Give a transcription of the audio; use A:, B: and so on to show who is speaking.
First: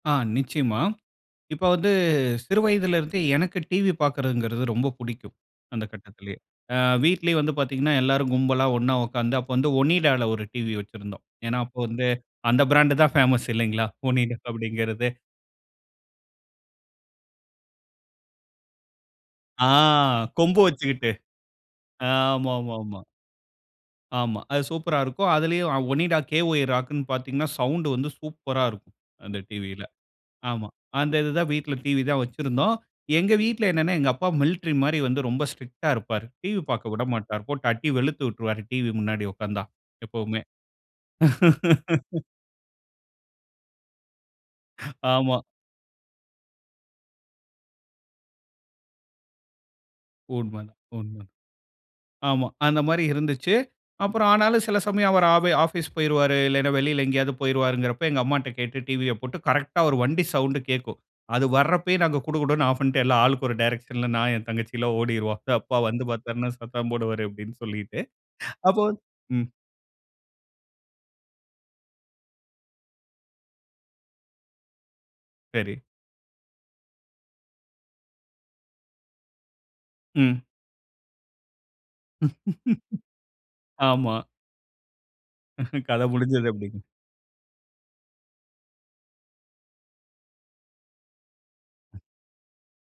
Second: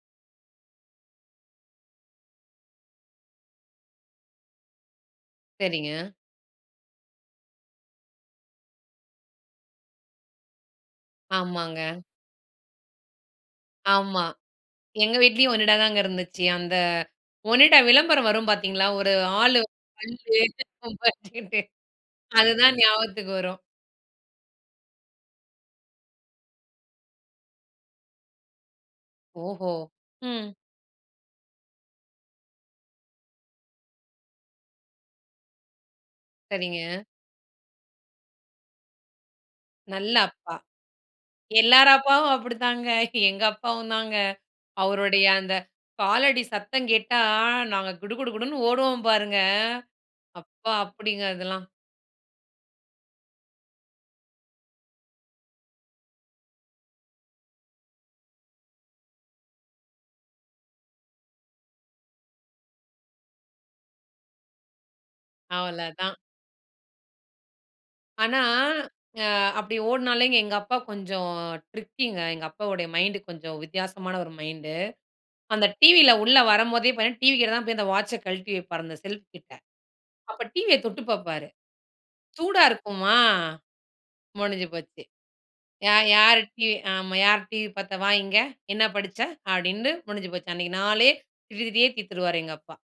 A: ஆ, நிச்சயமா. இப்ப வந்து சிறு வயதுல இருந்து எனக்கு டிவி பாக்கரதுங்கறது ரொம்ப பிடிக்கும், அந்த
B: சரிங்க.
A: கட்டத்துலயே. அ வீட்லயே வந்து பாத்தீங்கனா, எல்லாரும் கும்பலா ஒண்ணா உக்காந்து, அப்போ வந்து ONIDA ல ஒரு டிவி வைச்சுருந்தோம், ஏனா அப்போ
B: ஆமாங்க.
A: வந்து அந்த பிராண்டுதான் பேமசு இல்லைங்களா?
B: ஆமா,
A: ONIDA அப்படிங்கறது.
B: எங்க வீட்லயும் ONIDA தாங்க இருந்துச்சி. அந்த ONIDA விளம்பரம் வரும் பாத்தீங்களா? ஒரு ஆளு
A: ஆ,
B: வந்து
A: கொம்பு
B: பல்லு கொம்பு
A: வச்சுகிட்டு
B: வச்சிகிட்டு,
A: ஆமா, ஆமா,
B: அதுதான்
A: ஆமா.
B: ஞாபகத்துக்கு வரும்
A: ஆமா. அது சூப்பரா இருக்கும். அதுலயும் ONIDA KY ராக்குனு பாத்தீங்கன்னா, சவுண்டு வந்து சூப்பரா இருக்கும், அந்த
B: ஓஹோ!
A: டிவியில.
B: ம்.
A: ஆமா. அந்த இதுதான் வீட்ல TV தான் வைச்சுருந்தோம். எங்க வீட்ல என்னனா, எங்க அப்பா மில்ட்ரி மாரி வந்து ரொம்ப ஸ்ட்ரிக்டா இருப்பாரு. டிவி பாக்க
B: சரிங்க.
A: உடமாட்டாரு. போட்டு அடி வெளுத்து உட்டுருவாரு. டிவி முன்னாடி உக்காந்தா,
B: நல்ல
A: எப்போவுமே.
B: அப்பா. எல்லார் அப்பாவும் அப்படித்தாங்க, எங்க அப்பாவும்தாங்க அவருடைய
A: ஆமா.
B: அந்த காலடி சத்தங்கேட்டா நாங்க குடு குடு குடுன்னு ஓடுவோம் பாருங்க!
A: உண்ம,
B: அப்ப அப்படிங்க
A: உண்ம.
B: அதெல்லாம்.
A: ஆமா, அந்தமாரி இருந்துச்சு. அப்புறம் ஆனாலும் சில சமயம் அவரு ஆப் ஆபீஸு போயிருவாரு, இல்லனா வெளியில எங்கயாவது போயிருவாருங்கறப்ப எங்க அம்மா கிட்ட கேட்டு டிவிய போட்டு கரெக்டா அவுரு வண்டி சவுண்டு கேக்கும். அது வர்றப்பயே நாங்க குடு குடுன்னு ஆஃப் பண்ணிட்டு எல்லாம், ஆளுக்கு ஒரு டேரக்ஷன்ல நான், என் தங்கச்சி எல்லாம் ஓடிருவோம். அப்பா வந்து
B: அவ்ளோதான்.
A: பாத்தாருனா, சத்தம் போடுவாரு அப்படினு சொல்லிட்டு,
B: ஆனா,
A: அப்போ
B: அ
A: ம்.
B: அப்படி ஓடுனாலே எங்க அப்பா கொஞ்சம் ட்ரிக்கிங்க எங்க அப்பாவோட மைண்டு கொஞ்சம் வித்தியாசமான ஒரு மைண்டு. அந்த
A: சரி.
B: டிவியில உள்ள வரம்போதே டிவி கிட்டதா போய் தான் அந்த வாட்ச்ச கழட்டி வைப்பாரு அந்த செல்ஃப் கிட்ட,
A: ம்.
B: அப்ப டிவிய தொட்டுப் பாப்பாரு. சூடா இருக்குமா?
A: ஆமா.
B: முடிஞ்சு போச்சு!
A: கத
B: "யார் யார்?
A: முடுஞ்சுது,
B: டிவி
A: அப்படினு.
B: ஆமா, யார் டிவி பாத்தா? வா இங்க! என்ன படிச்ச? அப்படின்னு முடிஞ்சு போச்சு. அன்னைக்கு நாளே திட்டி திட்டியே தீத்துருவாரு" எங்க அப்பா.